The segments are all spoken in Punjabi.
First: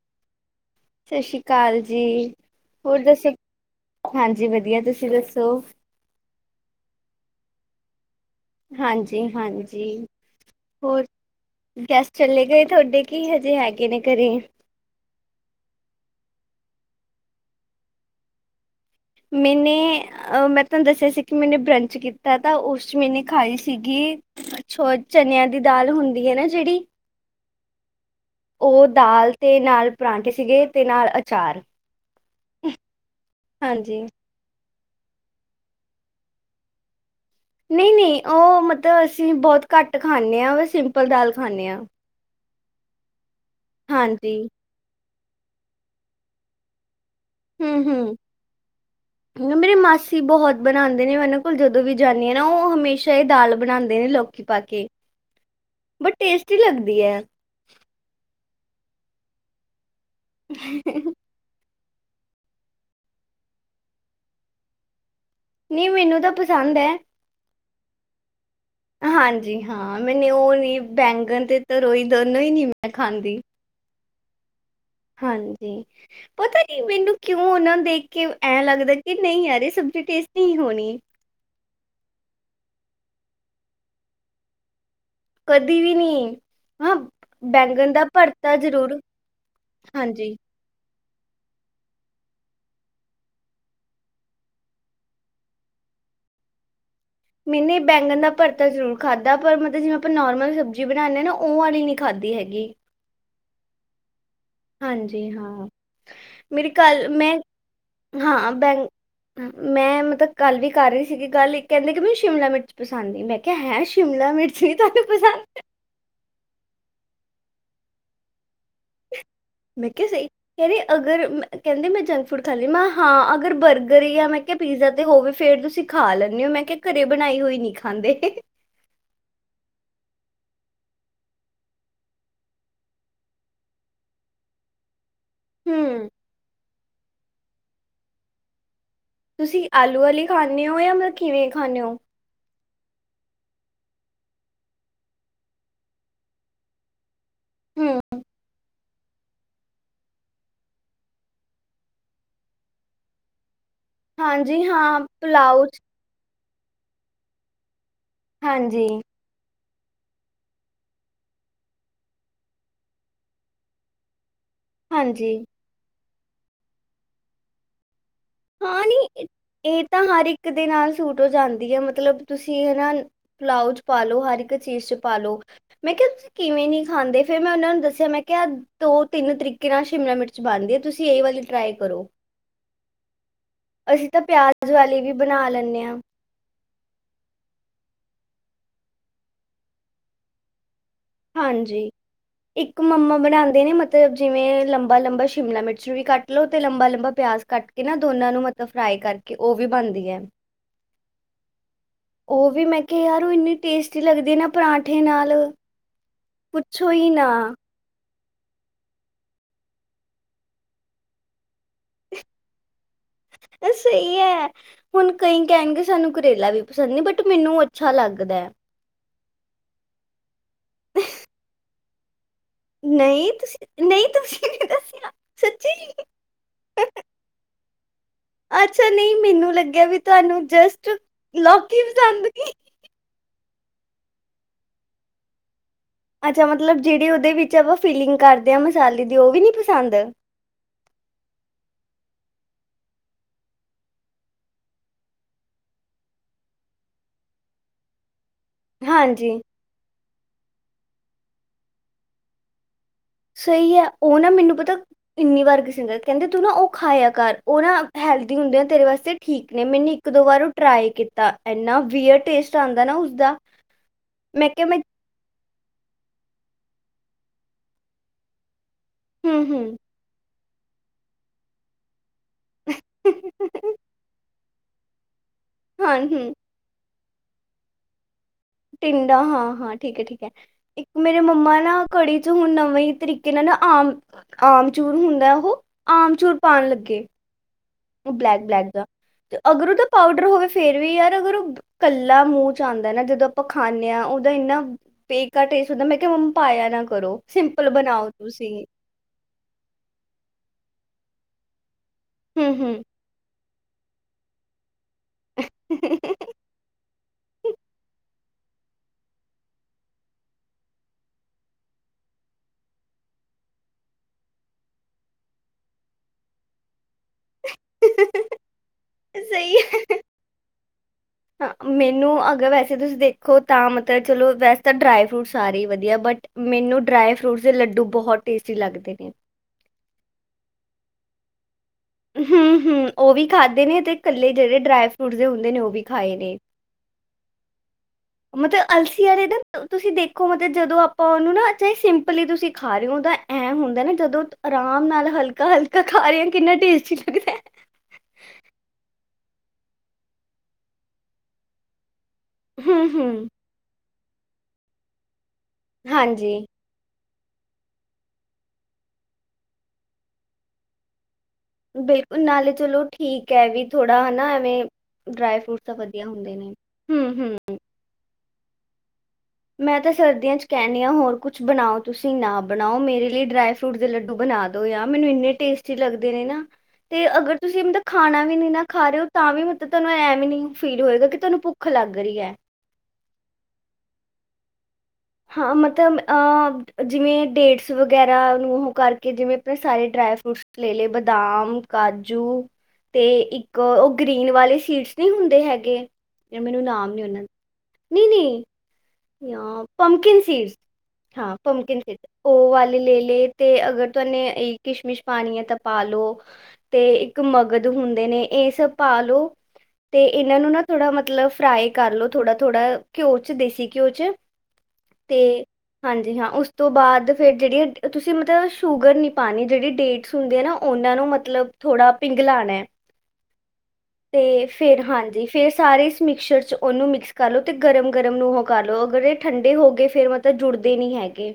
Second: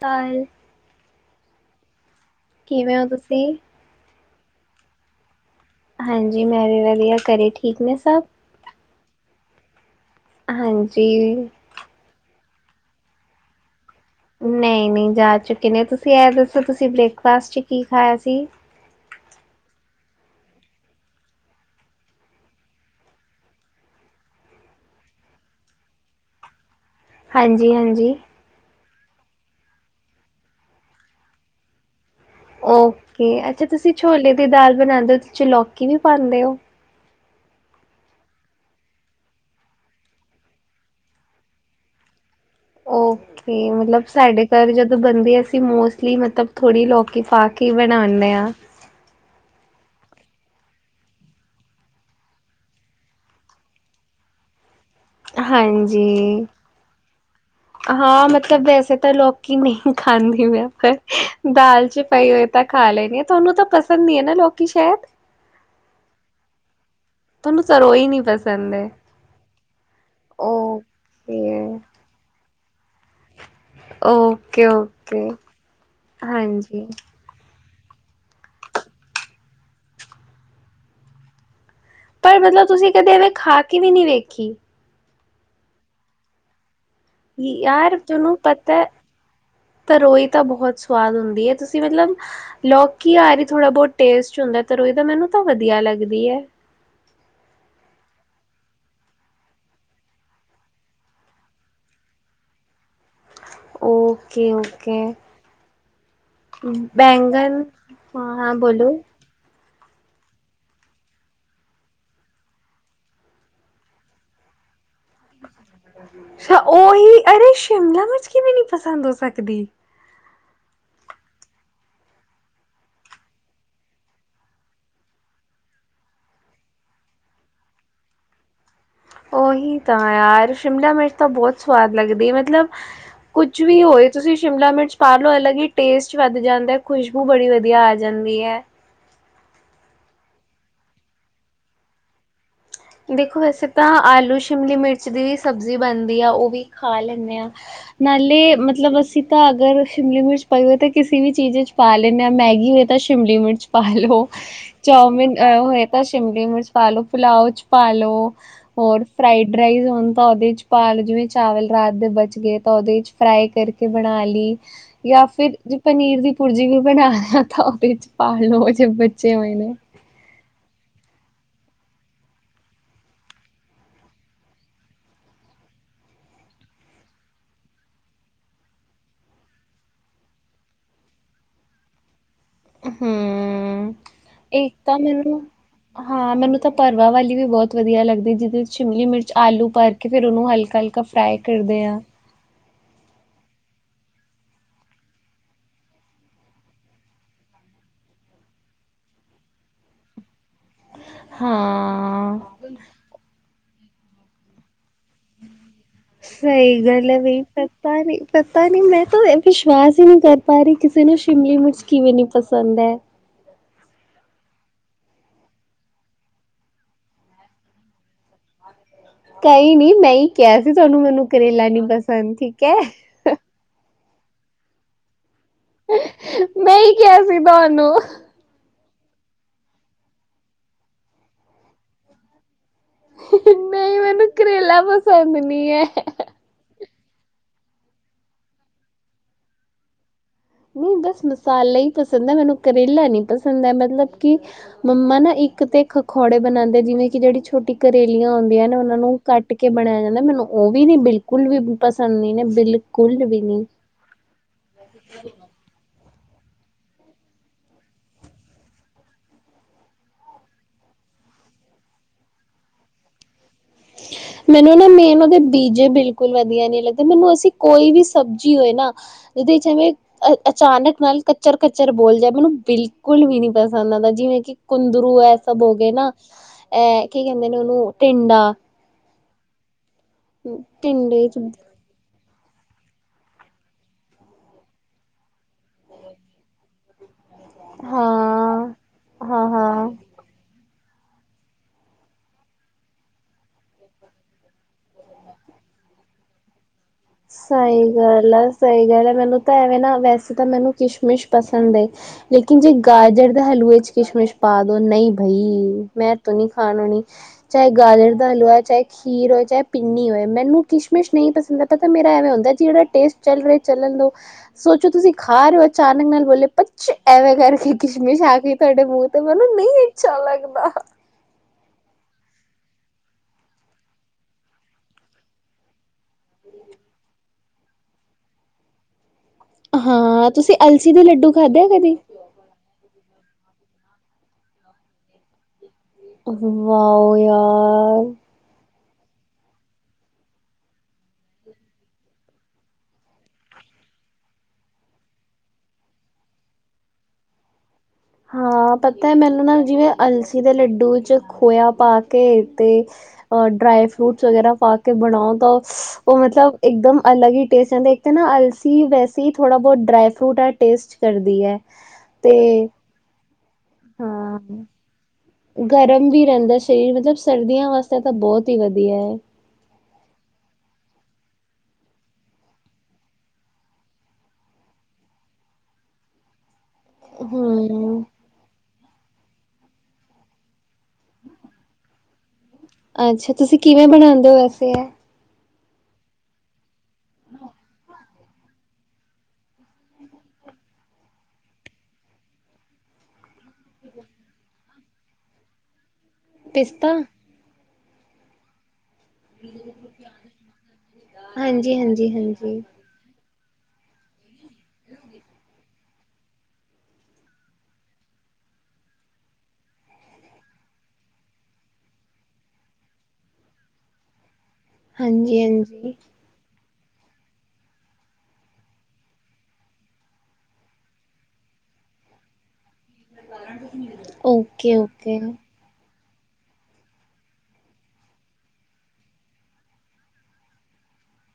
ਤਾਂਈ ਸਸ ਸ਼੍ਰੀ ਕਾਲ ਜੀ, ਹੋਰ ਕਿਵੇਂ ਹੋ ਦੱਸੋ, ਤੁਸੀਂ? ਹਾਂਜੀ ਵਧੀਆ ਤੁਸੀਂ ਦੱਸੋਂ? ਹਾਂਜੀ, ਮੈਂ ਵੀ ਵਧੀਆ, ਘਰੇ ਠੀਕ ਨੇ ਸਭ? ਹਾਂਜੀ ਹਾਂਜੀ। ਹਾਂਜੀ ਗੈਸਟ ਚੱਲੇ ਗਏ ਤੁਹਾਡੇ ਕੁ ਹਜੇ ਹੈਗੇ ਨੇ ਘਰੇ? ਨਈਹੀਂ ਨਈ ਜਾ ਚੁੱਕੇ ਨੇ ਤੁਸੀਂ ਇਹ ਦੱਸੋ ਤੁਸੀਂ ਬ੍ਰੇਕਫਾਸਟ 'ਚ ਕੀ ਖਾਇਆ ਸੀ। ਮੈਨੇ ਅ ਅਹ ਮੈਂ ਤੁਹਾਨੂੰ ਦੱਸਿਆ ਸੀ ਕਿ ਮੈਨੇ ਬਰੰਚ ਕੀਤਾ ਤਾਂ ਉਸ ਚ ਮੈਨੇ ਖਾਈ ਸੀਗੀ ਅੱਛਾ ਓ ਚਨਿਆਂ ਦੀ ਦਾਲ ਹੁੰਦੀ ਹੈ ਨਾ ਜਿਹੜੀ ਹਾਂਜੀ ਹਾਂਜੀ ਓ ਦਾਲ ਤੇ ਨਾਲ ਪਰਾਂਠੇ ਸੀਗੇ ਤੇ ਨਾਲ ਅਚਾਰ। ਓਕੇ, ਅੱਛਾ ਤੁਸੀਂ ਹਾਂਜੀ। ਛੋਲੇ ਦੀ ਦਾਲ ਬਣਾਉਂਦੇ ਓ ਉਸ ਚ ਚਲੌਕੀ ਵੀ ਪਾਉਦੇ ਓ? ਨੀ-ਨੀ ਉਹ ਮਤਲਬ ਅਸੀਂ ਬਹੁਤ ਘੱਟ ਖਾਂਨੇ ਆ ਸਿੰਪਲ ਦਾਲ ਖਾਂਨੇ ਆ। ਓਕੇ ਮਤਲਬ ਹਾਂਜੀ, ਸਾਡੇ ਘਰ ਜਦੋਂ ਬੰਦੀ ਅਸੀਂ ਮੋਸਟਲੀ ਮਤਲਬ ਥੋੜੀ ਲੋਕ ਕੇ ਪਾ ਕੇ ਹੂੰ-ਹੂੰ। ਬਣਾਉਦੇ ਆ। [inaudible] ਮੇਰੇ ਮਾਸੀ ਬਹੁਤ ਬਣਾਉਂਦੇ ਨੇ ਮੈਂ ਉਹਨਾਂ ਕੋਲ ਜਦੋਂ ਵੀ ਜਾਂਦੀ ਹਾਂ ਨਾ ਉਹ ਹਮੇਸ਼ਾ ਇਹ ਦਾਲ ਬਣਾਉਂਦੇ ਨੇ ਲੋਕ ਪੀ ਪਾ ਕੇ ਹਾਂਜੀ ਬਟ ਟੇਸਟੀ ਲੱਗਦੀ ਹੈ ਹਾਂ ਮਤਲਬ ਵੈਸੇ ਤਾਂ ਲੋਕੀ ਨਹੀਂ ਖਾਂਦੀ ਮੈਂ ਤੇ। ਦਾਲ ਚ ਪਾਈ ਹੋਏ ਤਾਂ ਖਾ ਲੈਈ ਦੀ ਐ ਤੁਹਾਨੂੰ ਤਾਂ ਪਸੰਦ ਨ ਹੈ ਨਾ ਲੋਕੀ ਸ਼ਾਇਦ? ਨੀ, ਮੈਨੂੰ ਤਾਂ ਪਸੰਦ ਆ। ਤਾਨੂੰ ਸਰੋਂ ਹੀ ਨੀ ਪਸੰਦ ਐ। ਹਾਂਜੀ ਹਾਂ ਮੈਨੂੰ ਉਹ ਨੀ ਬੈਂਗਣ ਤੇ ਓਕੇ ਤਰੋਈ ਦੋਨੋਂ ਹੀ ਨੀ ਮੈਂ ਖਾਂਦੀ। ਓਕੇ ਓ ਹਾਂਜੀ ਪਤਾ ਕੀਐ ਮੈਨੂੰ। ਕਿ ਉਹਨਾਂ ਨੂੰ ਦੇਖ ਕੇ ਐਂ ਲੱਗਦਾ ਕਿ ਨਹੀਂ ਯਾਰ ਸਬਜ਼ੀ ਟੇਸਟ ਨਹੀਂ ਹੋਣੀ ਤਾਂ ਹੀ ਮਤਲਬ ਤੁਸੀਂ ਕਦੇ ਐਵੇਂ ਖਾ ਕੇ ਵੀ ਨਹੀਂ ਵੇਖੀ। ਕਦੀ ਵੀ ਨਹੀਂ ਬੈਂਗਣ ਯਾਰ ਦਾ ਤੈਨੂੰ ਭਰਤਾ ਪਤਾ ਐ। ਜ਼ਰੂਰ ਤਰੋਈ ਹਾਂਜੀ ਤਾਂ ਬਹੁਤ ਸਵਾਦ ਹੁੰਦੀ ਹੈ ਤੁਸੀਂ ਮਤਲਬ ਲਕੀ ਆਹੀ ਥੋੜਾ ਬਹੁਤ ਟੇਸਟ ਹੁੰਦਾ ਤਰੋਈ ਤਾ ਮੈਨੂੰ ਤਾਂ ਵਧੀਆ ਲੱਗਦੀ ਐ। ਮੈਨੇ ਬੈਂਗਣ ਦਾ ਪਰਰਤਾ ਜ਼ਰੂਰ ਖਾਧਾ ਪਰ ਮਤਲਬ ਜਿਵੇਂ ਆਪਾਂ ਨੋਰਮਲ ਸਬਜ਼ੀ ਬਣਾਉਂਦੇ ਹਾਂ ਨਾ ਉਹ ਵਾਲੀ ਨਹੀਂ ਖਾਧੀ ਹੈਗੀ। ਉਹ ਓਕੇ ਓਕੇ ਹਾਂਜੀ ਹਾਂ ਮੇਰੀ ਕੱਲ ਮੈਂ ਬੈਂਗਨ ਹਾਂ ਬੋਲੋ ਮੈਂ ਮਤਲਬ ਕੱਲ ਵੀ ਕਰ ਰਹੀ ਸੀਗੀ ਗੱਲ ਇੱਕ ਕਹਿੰਦੇ ਕਿ ਮੈਨੂੰ ਸ਼ਿਮਲਾ ਮਿਰਚ ਪਸੰਦ ਸੀ ਮੈਂ। ਕ ਹੈ ਸ਼ਿਮਲਾ ਮਿਰਚ ਵੀ ਤੁਹਾਨੂੰ ਪਸੰਦ ਅੱਛਾ ਉਹੀ ਅਰੇ ਸ਼ਿਮਲਾ ਮਿਰਚ ਕਿਵੇਂ ਨੀ ਪਸੰਦ ਹੋ ਸਕਦੀ। ਕਿ ਸਹੀ ਕਹਿਰੀ ਅਗਰ ਮੈਂ ਕਹਿੰਦੀ ਮੈਂ ਜੰਕ ਫੂਡ ਖਾਂਦੀ ਮੈਂ ਹਾਂ ਅਗਰ ਬਰਗਰ ਯਾ ਮੈਂ ਕਿਹਾ ਪੀਜ਼ਾ ਤੇ ਹੋਵੇ ਫੇਰ ਤੁਸੀਂ ਖਾ ਲੈਂਦੇ ਹੋ ਮੈਂ ਕਿਹਾ ਘਰੇ ਬਣਾਈ ਹੋਈ ਨੀ ਖਾਂਦੇ। ਉਹੀ ਤਾਂ ਯਾਰ ਸ਼ਿਮਲਾ ਮਿਰਚ ਤਾਂ ਬਹੁਤ ਸਵਾਦ ਲੱਗਦੀ ਮਤਲਬ ਕੁੱਝ ਵੀ ਹੋਏ ਤੁਸੀਂ ਸ਼ਿਮਲਾ ਮਿਰਚ ਪਾ ਲਓ ਅਲਗ ਹੂੰ ਟੇਸਟ ਵੱਧ ਜਾਂਦਾ ਹੈ ਖੁਸ਼ਬੂ ਬੜੀ ਵਧੀਆ ਆ ਜਾਂਦੀ ਹੈ। ਤੁਸੀਂ ਆਲੂ ਵਾਲੇ ਖਾਂਦੇ ਹੋ ਜਾਂ ਮਤਲਬ ਕਿਵੇਂ ਖਾਂਦੇ ਹੋ। ਦੇਖੋ ਵੈਸੇ ਤਾਂ ਆਲੂ ਸ਼ਿਮਲੀ ਮਿਰਚ ਦੀ ਵੀ ਸਬਜ਼ੀ ਬਣਦੀ ਆ ਉਹ ਵੀ ਖਾ ਲੈਂਦੇ ਹਾਂ। ਹੂੰ ਨਾਲੇ ਮਤਲਬ ਅਸੀਂ ਤਾਂ ਅਗਰ ਸ਼ਿਮਲੀ ਮਿਰਚ ਪਾਈ ਹੋਏ ਤਾਂ ਕਿਸੇ ਵੀ ਚੀਜ਼ ਵਿਚ ਪਾ ਲੈਂਦੇ ਹਾਂ ਮੈਗੀ ਹੋਏ ਤਾਂ ਸ਼ਿਮਲੀ ਮਿਰਚ ਪਾ ਲਓ ਹਾਂਜੀ ਹਾਂ ਚਾਮਿਨ ਅਹ ਪੁਲਾਓ ਚ ਹੋਏ ਤਾਂ ਸ਼ਿਮਲੀ ਮਿਰਚ ਪਾ ਲੋ ਪੁਲਾਓ ਚ ਪਾ ਲ ਲੋ ਹਾਂਜੀ ਹੋਰ ਫਰਾਈਡ ਰਾਈਸ ਹੋਣ ਤਾਂ ਉਹਦੇ 'ਚ ਪਾ ਲਓ ਜਿਵੇਂ ਚਾਵਲ ਰਾਤ ਦੇ ਬਚ ਗਏ ਤਾਂ ਉਹਦੇ 'ਚ ਫਰਾਈ ਕਰਕੇ ਬਣਾ ਲਈ। ਜਾਂ ਹਾਂਜੀ ਫਿਰ ਜੇ ਪਨੀਰ ਦੀ ਭੁਰਜੀ ਵੀ ਬਣਾ ਰਿਹਾ ਉਹਦੇ ਚ ਪ ਲੋੋ ਹਾਂ ਜੇ ਨਹੀਂ ਬੱਚੇ ਹੋਏ ਨੇ। ਇਹ ਤਾਂ ਹਰ ਇੱਕ ਦੇ ਨਾਲ ਸੂਟ ਹੋ ਜਾਂਦੀ ਹੈ ਮਤਲਬ ਤੁਸੀਂ ਹਨਾ ਬਲਾਊਜ ਪਾਲੋ, ਹਰ ਇੱਕ ਚੀਜ਼ ਚ ਪਾਲੋ। ਮੈਂ ਕਿਹਾ ਕਿਵੇਂ ਨੀ ਖਾਂਦੇ। ਫਿਰ ਮੈਂ ਓਨਾਂ ਨੂੰ ਦੱਸਿਆ, ਮੈਂ ਕਿਹਾ ਦੋ ਤਿੰਨ ਤਰੀਕੇ ਨਾਲ ਸ਼ਿਮਲਾ ਮਿਰਚ ਬਣਦੀ ਏ, ਤੁਸੀਂ ਏ ਵਾਲੀ ਟ੍ਰਾਈ ਕਰੋ। ਹੂੰ। ਅਸੀਂ ਤਾਂ ਪਿਆਜ਼ ਇੱਕ ਤਾਂ ਵਾਲੀ ਵੀ ਮੈਨੂੰ ਬਣਾ ਲੈਂਦੇ ਆਂ। ਹਾਂ ਮੈਨੂੰ ਤਾਂ ਭਰਵਾਂ ਵਾਲੀ ਵੀ ਬਹੁਤ ਵਧੀਆ ਲੱਗਦੀ, ਜਿਹਦੇ ਵਿੱਚ ਸ਼ਿਮਲੀ ਮਿਰਚ ਆਲੂ ਭਰ ਕੇ ਫਿਰ ਉਹਨੂੰ ਹਲਕਾ-ਹਲਕਾ ਫਰਾਈ ਕਰਦੇ ਹਾਂਜੀ ਆਂ। ਇੱਕ ਮੰਮਾ ਬਣਾਂਦੇ ਨੇ ਮਤਲਬ ਜਿਵੇਂ ਲੰਬਾ-ਲੰਬਾ ਸ਼ਿਮਲਾ ਮਿਰਚ ਵੀ ਕੱਟ ਲੋ ਤੇ ਲੰਬਾ-ਲੰਬਾ ਪਿਆਜ਼ ਕੱਟ ਤੇ ਨਾ ਦੋਨਾਂ ਨੂੰ ਮਤਲਬ ਫਰਾਈ ਕਰਕੇ, ਓ ਵੀ ਬਣਦੀ ਐ। ਹਾਂ। ਓ ਵੀ ਮੈਂ ਕਿਹਾ ਯਾਰ, ਉਹ ਇੰਨੀ ਟੇਸਟੀ ਲੱਗਦੀ ਨਾ ਪਰਾਂਠੇ ਨਾਲ, ਸਹੀ ਪੁੱਛੋ ਹੀ ਗੱਲ ਹੈ ਨਾ। ਬਈ ਪਤਾ ਨੀ, ਪਤਾ ਨੀ ਮੈਂ ਤੋ ਵਿਸ਼ਵਾਸ ਹੀ ਨਹੀਂ ਕਰ ਪਾ ਰਹੀ, ਕਿਸੇ ਨੂੰ ਸ਼ਿਮਲੀ ਮਿਰਚ ਕਿਵੇਂ ਨੀ ਪਸੰਦ ਐ। ਬੱਸ ਇਹ ਐ ਹੁਣ ਕਈ ਕਹਿਣਗੇ ਸਾਨੂੰ ਕਰੇਲਾ ਵੀ ਪਸੰਦ ਨੀਂ, ਬਟ ਮੈਨੂੰ ਅੱਛਾ ਲੱਗਦੈ। ਕਈ ਨੀ, ਮੈਂ ਹੀ ਕਿਹਾ ਸੀ ਤੁਹਾਨੂੰ ਮੈਨੂੰ ਕਰੇਲਾ ਨੀ ਪਸੰਦ, ਠੀਕ ਐ। ਨਹੀਂ, ਤੁਸੀਂ ਨਹੀਂ, ਤੁਸੀਂ ਨਹੀਂ ਦੱਸਿਆ। ਸੱਚੀ ਮੈਂ ਹੀ ਕਿਹਾ ਸੀ ਤੁਹਾਨੂੰ। ਅੱਛਾ, ਨਹੀਂ ਮੈਨੂੰ ਲੱਗਿਆ ਵੀ ਤੁਹਾਨੂੰ ਜਸਟ ਲੋਕੀ ਪਸੰਦ ਨੀਂ। ਨਹੀਂ ਮੈਨੂੰ ਕਰੇਲਾ ਪਸੰਦ ਨੀ ਐ। ਅੱਛਾ ਮਤਲਬ ਜਿਹੜੀ ਉਹਦੇ ਵਿੱਚ ਆਪਾਂ ਫੀਲਿੰਗ ਕਰਦੇ ਆਂ ਮਸਾਲੇ ਦੀ, ਓ ਵੀ ਨੀ ਪਸੰਦ। ਨਹੀਂ ਬਸ ਮਸਾਲਾ ਹੀ ਪਸੰਦ ਐ, ਮੈਨੂੰ ਕਰੇਲਾ ਨੀਂ ਪਸੰਦ ਐ ਮਤਲਬ ਕਿ ਮੰਮਾ ਨਾ ਇੱਕ ਤੇ ਇਕ ਅਖੌੜੇ ਬਣਾਉਂਦੇ, ਜਿਵੇਂ ਕਿ ਜਿਹੜੀ ਛੋਟੀ ਕਰੇਲੀਆਂ ਹੁੰਦੀਆਂ। ਓਨਾਂ ਨੂੰ ਹਾਂਜੀ ਕੱਟ ਕੇ ਬਣਾਇਆ ਨਾ, ਮੈਨੂੰ ਉਹ ਵੀ ਨੀ ਬਿਲਕੁਲ ਵੀ ਪਸੰਦ ਨਹੀਂ ਨਾ, ਬਿਲਕੁਲ ਵੀ ਨੀ ਸਹੀ ਐ। ਓ ਨਾ ਮੈਨੂੰ ਪਤਾ, ਇੰਨੀ ਵਾਰ ਕਿਸੇ ਨੇ ਕੈਂਦੇ ਤੂੰ ਨਾ ਓ ਖਾਇਆ ਕਰ ਓ ਨਾ ਹੈਲਦੀ ਹੁੰਦੇ ਆ ਤੇਰੇ ਵਾਸਤੇ ਠੀਕ ਨੇ ਮੈਨੇ ਇੱਕ ਦੋ ਵਾਰ ਓ ਟ ਟ੍ਰਾਈ ਕੀਤਾ ਇੰਨਾ ਵੀਅਡ ਟੇਸਟ ਆਂਦੈ ਨਾ ਉਸਦਾ। ਮੈਂ ਕਿਹਾ ਮੈਨੂੰ ਮੈਂ ਨਾ ਮੇਨ ਓਦੇ ਪੀਜੇ ਬਿਲਕੁਲ ਵਦੀਆ ਨੀ ਲੱਗਦੇ ਮੈਨੂੰ ਐਸੀ ਕੋਈ ਵੀ ਸਬਜ਼ੀ ਹੋਏ ਨਾ, ਹੂੰ ਜਿਦੇ ਹੂੰ ਚ ਐਵੇਂ ਅ ਅਚਾਨਕ ਨਾਲ ਕੱਚਰ-ਕੱਚਰ ਬੋਲਦੈ ਮੈਨੂੰ ਬਿਲਕੁਲ ਵੀ ਨੀ ਪਸੰਦ ਆਂਦਾ ਜਿਵੇਂ ਕੀ ਕੁੰਦਰੂ ਐ ਸਬ ਹੋ ਗਏ ਹਾਂ ਨਾ, ਹੂੰ ਐ ਕੀ ਕੈਂਦੇ ਨੇ ਓਨੂੰ ਟਿੰਡਾ ਟਿੰਡਾਂ ਹਾਂ-ਹਾਂ ਠੀਕ ਐ-ਠੀਕ ਐ, ਇੱਕ ਮੇਰੇ ਟਿੰਡੇ ਚ ਮੰਮਾ ਨਾ ਕੜੀ ਹੁਨ ਨਵੇਂ ਈ ਤਰੀਕੇ ਨਾਲ ਨਾ ਆਮ ਆਮਚੂਰ ਹੁੰਦਾ ਓਹੋ, ਆਮਚੂਰ ਪਾਨ ਲੱਗੇ। ਓ ਹਾਂ ਬਲੈਕ-ਬਲੈਕ ਜਾ, ਤੇ ਹਾਂ ਅਗਰ ਓਦਾ ਹਾਂ ਪਾਊਡਰ ਹੋਵੇ ਫੇਰ ਵੀ ਐ ਅਗਰ ਓ ਕੱਲਾ ਮੂੰਹ ਚ ਆਂਦੈ ਨਾ ਜਦੋਂ ਆਪਾਂ ਖਾਂਨੇ ਆਂ ਓਦੋਂ ਇੰਨਾ ਬੇਕਾਰ ਟੇਸਟ ਹੁੰਦਾ ਮੈਂ ਕਿਆ ਮੰਮਾ ਪਾਏਆ ਨਾ ਕਰੋ, ਸਿੰਪਲ ਬਨਾਓ ਤੁਸੀਂ। ਸਈ ਗੱਲ ਐ ਮੈਨੂੰ ਤਾਂ ਐਵੇਂ ਨਾ ਵੈਸੇ ਤਾਂ ਮੈਨੂੰ ਕਿਸ਼ਮਿਸ਼ ਪਸੰਦ ਏ ਹੂੰ ਲੇਕਿਨ ਜੇ ਹੂੰ ਗਾਜਰ ਦੇ ਹਲਵੇ ਚ ਕਿਸ਼ਮਿਸ਼ ਪਾ ਦੋ ਨਈ ਬਈ ਮੈਂ ਤੋ ਨੀ ਖਾਨ ਹੋਨੀ, ਚਏ ਗਾਜਰ ਦਾ ਹਲਵਾ, ਚਾਏ ਖੀਰ ਹੋਏ, ਚਾਏ ਪਿੰਨੀ ਹੋਏ ਮੈਨੂੰ ਕਿਸ਼ਮਿਸ਼ ਨਈ ਪਸੰਦ। ਪਤਾ ਮੇਰਾ ਐਵੇਂ ਹੁੰਦੈ ਜੇੜਾ ਟੇਸਟ ਚੱਲ ਰਿਐ ਚੱਲਨ ਦੋ। ਸੋਚੋ ਤੁਸੀਂ ਖਾ ਰਏ ਓਂ ਅਚਾਨਕ ਨਾਲ ਬੋਲੇ ਪੱਚੇ ਐਵੇਂ ਕਰਕੇ। ਕਿਸ਼ਮਿਸ਼ ਆ ਗਈ ਤੁਆਡੇ ਮੂੰਹ ਤੇ ਮੈਨੂੰ ਸਹੀ ਨਈ ਹੈ ਅੱਛਾ ਲੱਗਦਾ। ਮੈਨੂੰ ਅਗਰ ਵੈਸੇ ਤੁਸੀਂ ਦੇਖੋ ਤਾਂ ਮਤਲਬ ਚਲੋ ਵੈਸੇ ਤਾਂ ਡਰਾਈ ਫਰੂਟ ਸਾਰੇ ਹੀ ਵਦੀਆ ਬਟ ਮੈਨੂੰ ਡਰਾਏ ਫਰੂਟਸ ਦੇ ਲੱਡੂ ਬਹੋਤ ਟੇਸਟੀ ਲੱਗਦੇ ਨੇ। ਹਾਂ, ਤੁਸੀਂ ਅਲਸੀ ਦੇ ਲੱਡੂ ਖਾਦੈ ਐ ਕਦੀ। ਹੂੰ-ਹੰ, ਓ ਵੀ ਖਾਦੇ ਨੇ ਤੇ ਕੱਲੇ ਜੇੜੇ ਡਰਾਏ ਫਰੂਟ ਦੇ ਹੁੰਦੇ ਨੇ ਓ ਵੀ। ਖਾਏ ਨੇ ਓਹੋ ਵਾਓ ਯਾਰ। ਮਤਲਬ ਅਲਸੀ ਆਲੇ ਨਾ, ਤੁਸੀਂ ਦੇਖੋ ਮਤਲਬ ਜਦੋਂ ਆਪਾਂ ਓਨੂੰ ਨਾ ਚਾਏ ਸਿੰਪਲ ਈ ਤੁਸੀਂ ਖਾ ਰਏ ਓ ਤਾਂ ਐਂ ਹੁੰਦਾ ਨਾ ਜਦੋਂ ਤੁ ਆਰਾਮ ਨਾਲ ਹਲਕਾ-ਹਲਕਾ ਖਾ ਰੇ ਆਂ ਕਿੰਨਾ ਟੇਸਟੀ ਲੱਗਦੈ। ਹਾਂ ਪਤੈ ਮੈਨੂੰ ਨਾ ਜਿਵੇਂ ਅਲਸੀ ਦੇ ਲੱਡੂ ਵਿੱਚ ਖੋਇਆ ਪਾ ਕੇ ਤੇ ਹੂੰ ਹੂੰ ਅ ਡਰਾਈ ਫਰੂਟਸ ਵਗੈਰਾ ਪਾ ਕੇ ਬਨਾਓ ਤਾਂ ਸ ਓ ਹਾਂਜੀ ਮਤਲਬ ਇਕਦਮ ਅਲਗ ਈ ਟੇਸਟ ਆਂਦੈ ਦੇਖਦੇ ਨਾ ਅਲਸੀ ਵੈਸੇ ਈ ਥੋੜਾ ਬੋਤ ਡਰਾਈ ਫਰੂਟ ਆ ਟੇਸਟ ਕਰਦੀ ਐ। ਬਿਲਕੁਲ ਨਾਲੇ ਚਲੋ ਠੀਕ ਐ ਵੀ ਥੋੜਾ ਹਨਾ ਹਾਂ ਐਵੇਂ ਡਰਾਈ ਫਰੂਟਸ ਤਾਂ ਵਧੀਆ ਗਰਮ ਵੀ ਹੁੰਦੇ ਨੇ ਰੈਂਦਾ ਸਰੀਰ ਹੂੰ ਮਤਲਬ ਹੂੰ ਸਰਦੀਆਂ ਵਾਸਤੇ ਤਾਂ ਬੋਤ ਈ ਵਦੀਐ। ਮੈਂ ਤਾਂ ਸਰਦੀਆਂ ਚ ਕੈਂਨੀ ਆਂ ਹੋਰ ਕੁਛ ਬਨਾਓ ਤੁਸੀਂ ਨਾ ਬਨਾਓ ਮੇਰੇ ਲਈ ਡਰਾਈ ਫਰੂਟ ਦੇ ਲੱਡੂ ਬਨਾ ਦੋ ਯਾ ਮੈਨੂੰ ਇੰਨੇ ਟੇਸਟੀ ਲੱਗਦੇ ਨੇ ਨਾ, ਤੇ ਅਗਰ ਤੁਸੀਂ ਮਤਲਬ ਹਮ ਖਾਨਾ ਵੀ ਨੀ ਨਾ ਖਾ ਰਏ ਓਂ ਤਾਂ ਵੀ ਮਤਲਬ ਤਾਨੂੰ ਐਂ ਵੀ ਨੀ ਫੀਲ ਹੋਏਗਾ ਤਾਨੂੰ ਭੁੱਖ ਲੱਗ ਰਈ ਐ। ਅੱਛਾ ਤੁਸੀਂ ਕਿਵੇਂ ਬਨਾਂਦੇ ਓ ਵੈਸੇ ਐਹ ਹਾਂ ਮਤਲਬ ਅ ਜਿਵੇਂ ਡੇਟਸ ਵਗੈ ਰਾ ਨੂੰ ਓਹ ਕਰਕੇ ਜਿਵੇਂ ਆਪਨੇ ਸਾਰੇ ਡਰਾਏ ਫਰੂਟਸ ਲੈ ਲਏ ਬਦਾਮ, ਕਾਜੂ ਤੇ ਇੱਕ ਓ ਗ੍ਰੀਨ ਵਾਲੇ ਸੀਡਸ ਨੀ ਹੁੰਦੇ ਹੈਗੇ ਯਾਰ ਮੈਨੂੰ ਨਾਮ ਪਿਸਤਾ ਨੀ ਓਨਾ ਦਾ ਨਈ-ਨਈ ਜਾਂ ਪੰਪਕਿਨ ਸੀਡਸ, ਹਾਂ ਹਾਂਜੀ ਪੰਪਕਿਨ ਸੀਡ, ਹਾਂਜੀ ਓ ਹਾਂਜੀ ਵਾਲੇ ਲੇ ਲੇ ਤੇ ਅਗਰ ਤੁਆਨੇ ਏਈ ਕਿਸ਼ਮਿਸ਼ ਪਾਨੀ ਐ ਤਾਂ ਪਾਲੋ। ਤੇ ਇੱਕ ਮਗਦ ਹੁੰਦੇ ਨੇ ਏ ਸਬ ਪਾ ਲੋ। ਤੇ ਏਨਾਂ ਨੂੰ ਨਾ ਥੋੜ੍ਹਾ ਮਤਲਬ ਫਰਾਈ ਕਰ ਲੋ ਥੋੜਾ-ਥੋੜ੍ਹਾ ਘਿਓ ਚ ਦੇਸੀ ਘਿਓ ਚ ਤੇ ਹਾਂਜੀ ਹਾਂ ਉਸ ਤੋਂ ਬਾਦ ਫਿਰ ਜੇੜੀਆ ਤੁਸੀਂ ਮਤਲਬ ਸ਼ੂਗਰ ਨੀ ਪਾਨੀ ਜੇੜੀ ਡੇਟਸ ਹੁੰਦੇ ਐ ਨਾ ਓਨਾਂ ਨੂੰ ਮਤਲਬ ਥੋੜਾ ਪਿੰਗਲਾਨੈ ਤੇ ਓਕੇ ਫੇਰ ਓਕੇ ਹਾਂਜੀ ਫੇਰ ਸਾਰੇ ਇਸ ਮਿਕਸਰ 'ਚ, ਉਹਨੂੰ ਮਿਕਸ ਕਰ ਲੋ ਤੇ ਗਰਮ-ਗਰਮ ਨੂੰ ਹੋ ਕਰ ਲਓ, ਅਗਰ ਇਹ ਠੰਡੇ ਹੋਗੇ, ਫੇਰ ਮਤਲਬ ਜੁੜਦੇ ਨੀ ਹੈਗੇ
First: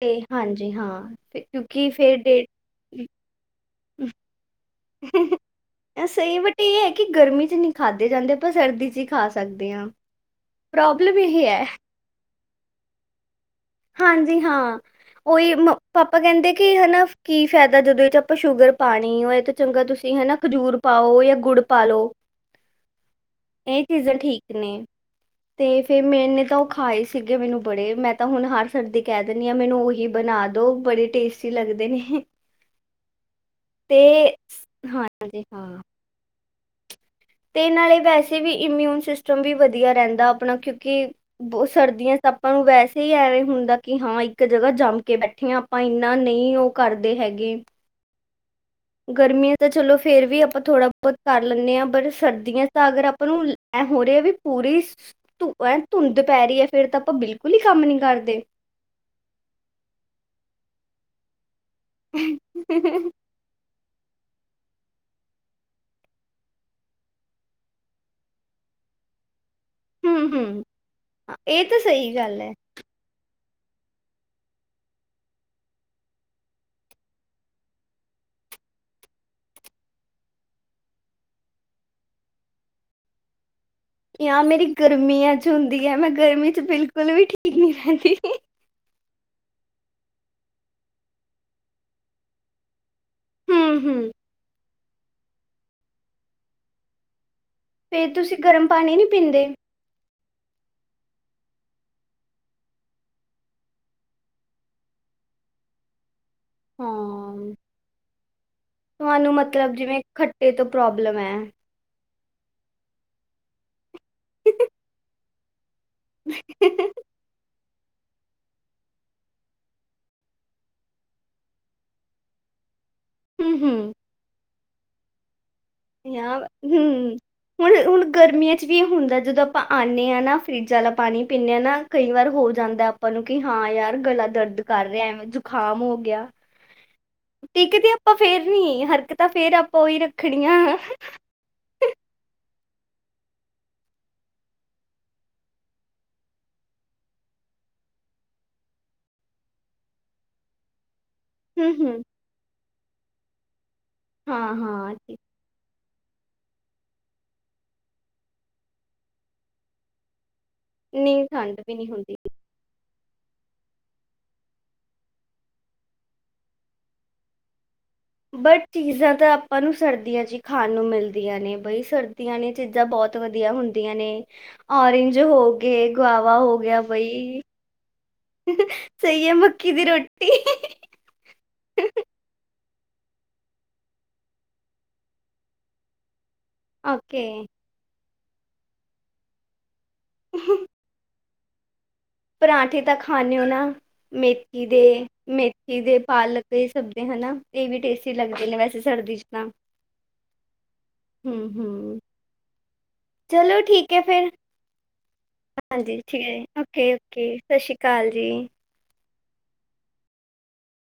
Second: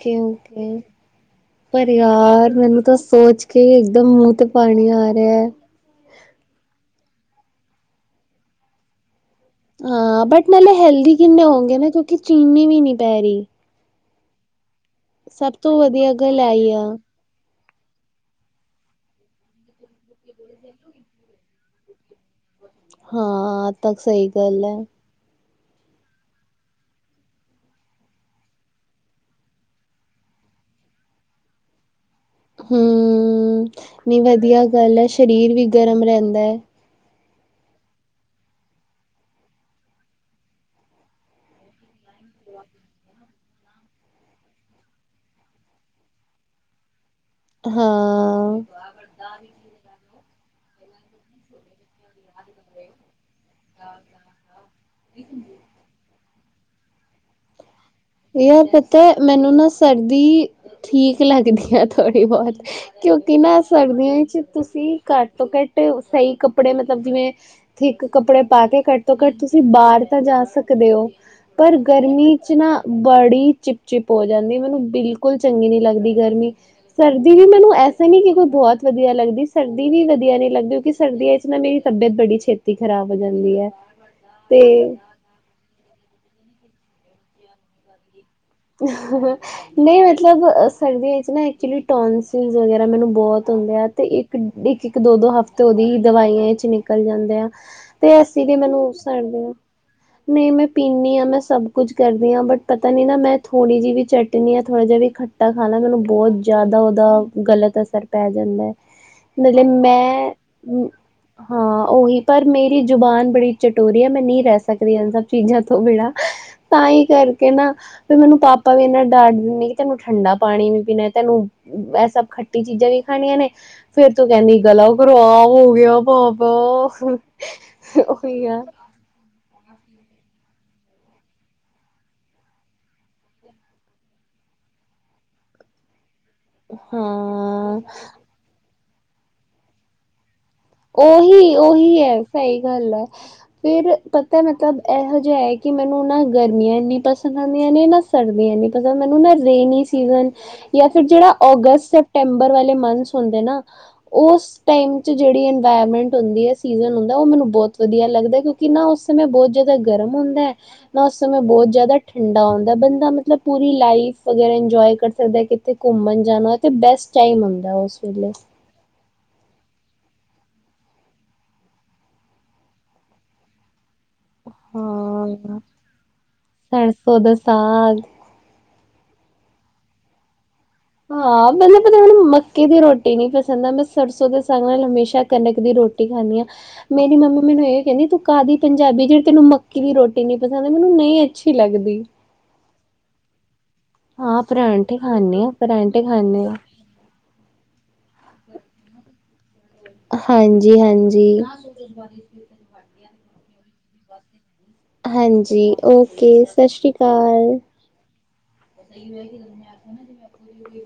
ਤੇ ਹਾਂਜੀ ਹਾਂ ਫੇ ਕਿਉਂਕਿ ਪਰ ਫੇਰ ਡੇ ਯਾਰ ਮੈਨੂੰ ਤਾਂ ਸ ਸੋਚ ਕੇ ਇੱਕਦਮ ਮੂੰਹ ਤੇ ਪਾਣੀ ਆ ਰਿਹਾ ਐ ਸਹੀ, ਬਟ ਇਹ ਏ ਕਿ ਗਰਮੀ 'ਚ ਨੀ ਖਾਧੇ ਜਾਂਦੇ, ਪਰ ਸਰਦੀ 'ਚ ਹੀ ਖਾਸ ਹਾਂ, ਬਟ ਨਾਲੇ ਹੈਲਦੀ ਕਿੰਨੇ ਹੈ ਹੁੰਦੇ ਨੇ, ਕਿਉਂਕਿ ਚੀਨੀ ਵੀ ਨੀ ਪੈ ਰਹੀ। ਹਾਂਜੀ ਹਾਂ, ਉਹੀ ਸਭ ਮ ਤੋਂ ਵਧੀਆ ਪਾਪਾ ਗੱਲ ਕਹਿੰਦੇ ਆਈ ਕਿ ਆ ਹੈਨਾ ਕੀ ਫਾਇਦਾ, ਜਦੋਂ ਇਹ 'ਚ ਆਪਾਂ ਸ਼ੂਗਰ ਪਾਂਣੀਓ, ਇਹ ਤੋ ਚੰਗਾ ਤੁਸੀਂ ਹੈਨਾ, ਖਜੂਰ ਪਾਓ ਜਾਂ ਗੁੜ ਪਾ ਲੋ ਹਾਂ ਇਹ ਤਾਂ ਚੀਜ਼ਾਂ ਸਹੀ ਠੀਕ ਗੱਲ ਨੇ। ਹੈ। ਤੇ ਫੇਰ ਮੈਨੇ ਤੋਂ ਉਹ ਖਾਏ ਸੀਗੇ, ਮੈਨੂੰ ਬੜੇ ਮੈਂ ਤਾਂ ਹੁਣ ਹਰ ਸਰਦੀ ਕਹਿ ਦਿੰਦੀ ਆਂ, ਮੈਨੂੰ ਉਹੀ ਬਣਾ ਦੋ, ਬੜੇ ਟੇਸਟੀ ਲੱਗਦੇ ਨੇ। ਹੂੰ, ਤੇ ਨਈ ਵਧੀਆ ਗੱਲ ਐ, ਹਾਂਜੀ ਸਰੀਰ ਵੀ ਹਾਂ। ਗਰਮ ਰਹਿੰਦਾ ਐ। ਤੇ ਨਾਲੇ ਵੈਸੇ ਵੀ ਇਮਿਊਨ ਸਿਸਟਮ ਵੀ ਵਧੀਆ ਰਹਿੰਦਾ ਆਪਣਾ, ਕਿਉਂਕਿ ਸਰਦੀਆਂ 'ਚ ਆਪਾਂ ਨੂੰ ਵੈਸੇ ਈ ਐਵੇਂ ਹੁੰਦਾ ਕਿ ਹਾਂ ਇੱਕ ਜਗ੍ਹਾ ਜੰਮ ਕੇ ਬੈਠੇ ਆ ਭਾਏ ਇੰਨਾ ਨਹੀਂ ਉਹ ਕਰਦੇ ਹੈਗੇ ਹਾਂ। ਗਰਮੀਆਂ ਤਾਂ ਚਲੋ ਫੇਰ ਵੀ ਆਪਾਂ ਥੋੜ੍ਹਾ ਬਹੁਤ ਕਰ ਲੈਂਦੇ ਆ, ਪਰ ਸਰ ਤਾਂ ਅਗਰ ਆਪਾਂ ਨੂੰ ਐ ਹੋ ਰਿਹਾ ਵੀ, ਪੂਰੀ ਧ ਐਨ ਧੁੰਦ ਪੈ ਰਹੀ ਏ ਫਿਰ ਤਾਂ ਆਪਾਂ ਬਿਲਕੁਲ ਈ ਕੰਮ ਨੀ ਕਰਦੇ ਯਾਰ ਪਤਾ, ਮੈਨੂੰ ਨਾ ਸਰਦੀ ਠੀਕ ਲੱਗਦੀ ਐ ਥੋੜ੍ਹੀ ਬਹੁਤ, ਕਿਉਂ ਕਿ ਮੈਂ ਸਰਦੀਆਂ 'ਚ ਤੁਸੀਂ ਘੱਟ ਤੋਂ ਘੱਟ ਸਹੀ ਕੱਪੜੇ, ਮਤਲਬ ਜਿਵੇਂ ਥੀਕ ਕੱਪੜੇ ਪਾ ਕੇ ਘਟ ਤੋਂ ਘੱਟ ਤੁਸੀਂ ਬਾਹਰ ਤਾਂ ਹੂੰ ਜਾ ਹੂੰ ਸਕਦੇ ਓ, ਹਾਂ, ਇਹ ਪਰ ਤਾਂ ਸਹੀ ਗਰਮੀ ਗੱਲ 'ਚ ਹੈ ਨਾ ਬੜੀ ਚਿਪ-ਚਿਪ ਹੋ ਜਾਂਦੀ, ਮੈਨੂੰ ਬਿਲਕੁਲ ਚੰਗੀ ਨੀ ਲੱਗਦੀ ਗਰਮੀ ਸਰਦੀ ਵੀ ਮੈਨੂੰ ਐਸਾ ਨੀ ਕਿ ਕੋਈ ਬਹੁਤ ਵਧੀਆ ਲੱਗਦੀ, ਸਰਦੀ ਵੀ ਵਧੀਆ ਨੀ ਲੱਗਦੀ, ਕਿਸ ਸਰਦੀਆਂ 'ਚ ਨਾ ਮੇਰੀ ਤਬੀਅਤ ਬੜੀ ਛੇਤੀ ਖ਼ਰਾਬ ਹੋ ਜਾਂਦੀ ਐ। ਯਾ ਮੇਰੀ ਗਰਮੀਆਂ 'ਚ ਹੁੰਦੀ ਐ, ਮੈਂ ਗਰਮੀ 'ਚ ਬਿਲਕੁਲ ਵੀ ਠੀਕ ਨੀ ਰਹਿੰਦੀ ਨਹੀਂ ਮਤਲਬ ਸਰਦੀਆਂ 'ਚ ਨਾ ਐਕਚੁਲੀ ਟੋਂਸ ਟਿਜ਼ ਵਗੈਰਾ ਮੈਨੂੰ ਬਹੁਤ ਹੁੰਦੇ ਹੂੰ ਆ ਹੂੰ ਤੇ ਇ ਇੱਕ-ਇੱਕ, ਦੋ-ਦੋ ਹਫ਼ਤੇ ਉਹਦੀ ਹੀ ਦਵਾਈਆਂ 'ਚ ਨਿਕਲ ਜਾਂਦੇ ਆ ਫੇਰ ਤੇ ਤੁਸੀਂ ਅਸੀ ਤੇ ਗਰਮ ਮਲਬ ਪਾਣੀ ਨਹੀਂ ਸਾਈਡ ਦੇ ਪੀਂਦੇ? ਨਹੀਂ ਮੈਂ ਪੀਂਨੀ ਆ, ਮੈਂ ਸਭ ਕੁਝ ਕਰਦੀ ਆ, ਬਟ ਪਤਾ ਨੀ ਨਾ ਮੈਂ ਥੋੜ੍ਹੀ ਜਿਹੀ ਵੀ ਚਟਨੀ ਯਾਂ ਥੋੜਾ ਜਿਹਾ ਵੀ ਖੱਟਾ ਖਾ ਲਾ, ਮੈਨੂੰ ਬਹੁਤ ਜ਼ਿਆਦਾ ਉਹਦਾ ਹਾਂ। ਗਲਤ ਅਸਰ ਪੈ ਜਾਂਦਾ ਤੁਹਾਨੂੰ ਮਤਲਬ ਜਿਵੇਂ ਮੈਂ, ਖੱਟੇ ਤੋਂ ਪ੍ਰੋਬਲਮ ਹੈ। ਹਾਂ ਉਹੀ। ਪਰ ਮੇਰੀ ਜ਼ੁਬਾਨ ਬੜੀ ਚਟੋਰੀ ਐ, ਮੈਂ ਨਹੀਂ ਰਹਿ ਸਕਦੀ ਇਹ ਸਭ ਚੀਜ਼ਾਂ ਤੋਂ ਬਿਣਾ ਤਾਂ ਈ ਕਰਕੇ ਨਾ ਫੇ ਮੈਨੂੰ ਪਾਪਾ ਵੀ ਇੰਨਾ ਡਾਟ ਦਿੰਦੇ ਕਿ, ਤੈਨੂੰ ਠੰਡਾ ਪਾਣੀ ਵੀ ਪੀਣਾ, ਤੈਨੂੰ ਇਹ ਸਭ ਖੱ ਖੱਟੀ ਚੀਜ਼ਾਂ ਵੀ ਖਾਣੀਆਂ ਨੇ, ਹੂੰ-ਹੂੰ ਫੇਰ ਤੂੰ ਕਹਿੰਨੀ ਗਲਾ ਖ਼ਰਾਬ ਹੋ ਗਿਆ ਪਾਪਾ ਹਮ, ਹੁਣ-ਹੁਣ ਉਹੀ ਗਰਮੀਆਂ ਆ 'ਚ ਵੀ ਇਹ ਹੁੰਦਾ ਜਦੋਂ ਆਪਾਂ ਆਂਨੇ ਆ ਨਾ, ਫਰਿੱਜ਼ ਆਲਾ ਪਾਣੀ ਪੀਂਨੇ ਆ ਨਾ, ਕਈ ਵਾਰ ਹੋ ਜਾਂਦਾ ਆਪਾਂ ਨੂੰ ਕਿ ਹਾਂ ਯਾਰ ਗਲਾ ਦਰਦ ਕਰ ਰਿਹਾ ਐ, ਜ਼ੁਕਾਮ ਹੋ ਗਿਆ ਹਾਂ ਟਿੱਕਦੇ ਆਪਾਂ ਫੇਰ ਨੀ, ਹਰਕਤਾਂ ਫੇਰ ਆਪਾਂ ਉਹੀ ਰੱਖਣੀਆਂ ਉਹੀ-ਉਹੀ ਐ, ਸਹੀ ਗੱਲ ਐ। ਫੇਰ ਪਤਾ ਮਤਲਬ ਇਹੋ ਜਿਆ ਐ ਕਿ ਮੈਨੂੰ ਨਾ ਗਰਮੀਆਂ ਇੰਨੀ ਪਸੰਦ ਆਂਦੀਆਂ ਨੇ ਨਾ ਸਰਦੀਆਂ ਨੀ ਪਸੰਦ, ਮੈਨੂੰ ਨਾ ਰੇਨੀ ਸੀਜ਼ਨ ਯਾ ਫਿਰ ਜੇੜਾ ਅਗਸ ਹੂੰ-ਹੂੰ। ਸੈਪਟੈਂਬਰ ਵਾਲੇ ਮੰਥਸ ਹੁੰਦੇ ਨਾ ਓਸ ਹਾਂ-ਹਾਂ ਟਾਈਮ ਚ ਜੇੜੀ ਵਾਰਮੈਂਟ ਹੁੰਦੀ ਐ, ਸੀਜ਼ਨ ਹੁੰਦਾ ਐ ਓ ਮੈਨੂੰ ਬੌਤ ਵਧੀਆ ਲੱਗਦਾ ਕਿਉਂਕਿ ਨਾ ਓਸ ਸਮੇਂ ਬਉਤ ਜ਼ਿਆਦਾ ਗਰਮ ਹੁੰਦਾ ਐ। ਨਾ ਨੀ ਉਸ ਸਮੇਂ ਠੰਡ ਬੌਤ ਵੀ ਨੀ ਜ਼ਿਆਦਾ ਹੁੰਦੀ। ਠੰਡਾ ਹੁੰਦੈ ਬੰਦਾ ਮ ਮਤਲਬ ਪੂਰੀ ਲਾਈਫ ਵਗੈਰਾ ਇੰਜੋਏ ਕਰ ਸਕਦੈ ਕਿੱਥੇ ਘੁੰਮਣ ਜਾਣਾ ਤੇ ਬੈਸਟ ਟਾਈਮ ਹੁੰਦੈ ਓਸ ਬਟ ਚੀਜ਼ਾਂ ਤਾਂ ਆਪਾਂ ਨੂੰ ਸਰਦੀਆਂ ਚ ਈ ਖਾਣ ਨੂੰ ਮਿਲਦੀਆਂ ਨੇ ਬਈ ਸਰਦੀਆਂ ਨੇ ਚੀਜ਼ਾਂ ਬੌਤ ਵਧੀਆ ਹੁੰਦੀਆਂ ਨੇ। ਔਰੇਂਜ ਹੋ ਹਾਂ ਗੇ, ਗੋਆਵਾ ਹੋ ਗਿਆ ਸਰਸੋਂ ਦਾ ਬਈ। ਸਾਗ ਸਈ ਐ ਮੱਕੀ ਦੀ ਰੋਟੀ ਹਾਂ ਮਤਲਬ ਪਤਾ ਹੁਣ ਮੱਕੀ ਦੀ ਰੋਟੀ ਨੀ ਪਸੰਦ ਆ ਮੈਂ ਸਰਸੋਂ ਦੇ ਸਾਗ ਨਾਲ ਹਮੇਸ਼ਾ ਕਣਕ ਦੀ ਰੋਟ ਖਾਨੀ ਆ ਮੇਰੀ ਓਕੇ ਮੰਮੀ ਮੈਨੂੰ ਏ ਕੈਂਦੀ ਤੂੰ ਕਾਦੀ ਪੰਜਾਬੀ ਜੇੜੀ ਤੈਨੂੰ ਮਕ ਕਿ ਰੋਟੀ ਨੀ ਪਕਾਣੀ ਮੈਨੂੰ ਨਈ ਅੱਛੀ ਲੱਗਦੀ ਪਰਾਂਠੇ ਤਾਂ ਖਾਨੇ ਓ ਨਾ। ਹਾਂ ਮੇਥੀ ਦੇ, ਪਰਾਂਠੇ ਖਾਂਦੇ ਹਾਂ ਮੇਥੀ ਦੇ, ਪਰਾਂਠੇ ਖਾਂਦੇ ਪਾਲਕ ਹਾਂ ਏ ਸਭ ਦੇ ਹਨਾ ਏ ਵੀ ਟੇਸਟੀ ਲੱਗਦੇ ਨੇ ਵੈਸੇ ਸਰਦੀ ਚ ਤਾਂ ਹਾਂਜੀ, ਹਾਂਜੀ। ਹੂੰ ਹੂੰ ਚਲੋ, ਠੀਕ ਐ ਫੇਰ। ਹਾਂਜੀ ਓਕੇ ਠੀਕ ਸਤਿ ਓਕੇ, ਓਕੇ ਸਾਸ਼੍ਰੀਕਾਲ ਜੀ। ਸਹੀ ਹੋਗੀ। [unintelligible]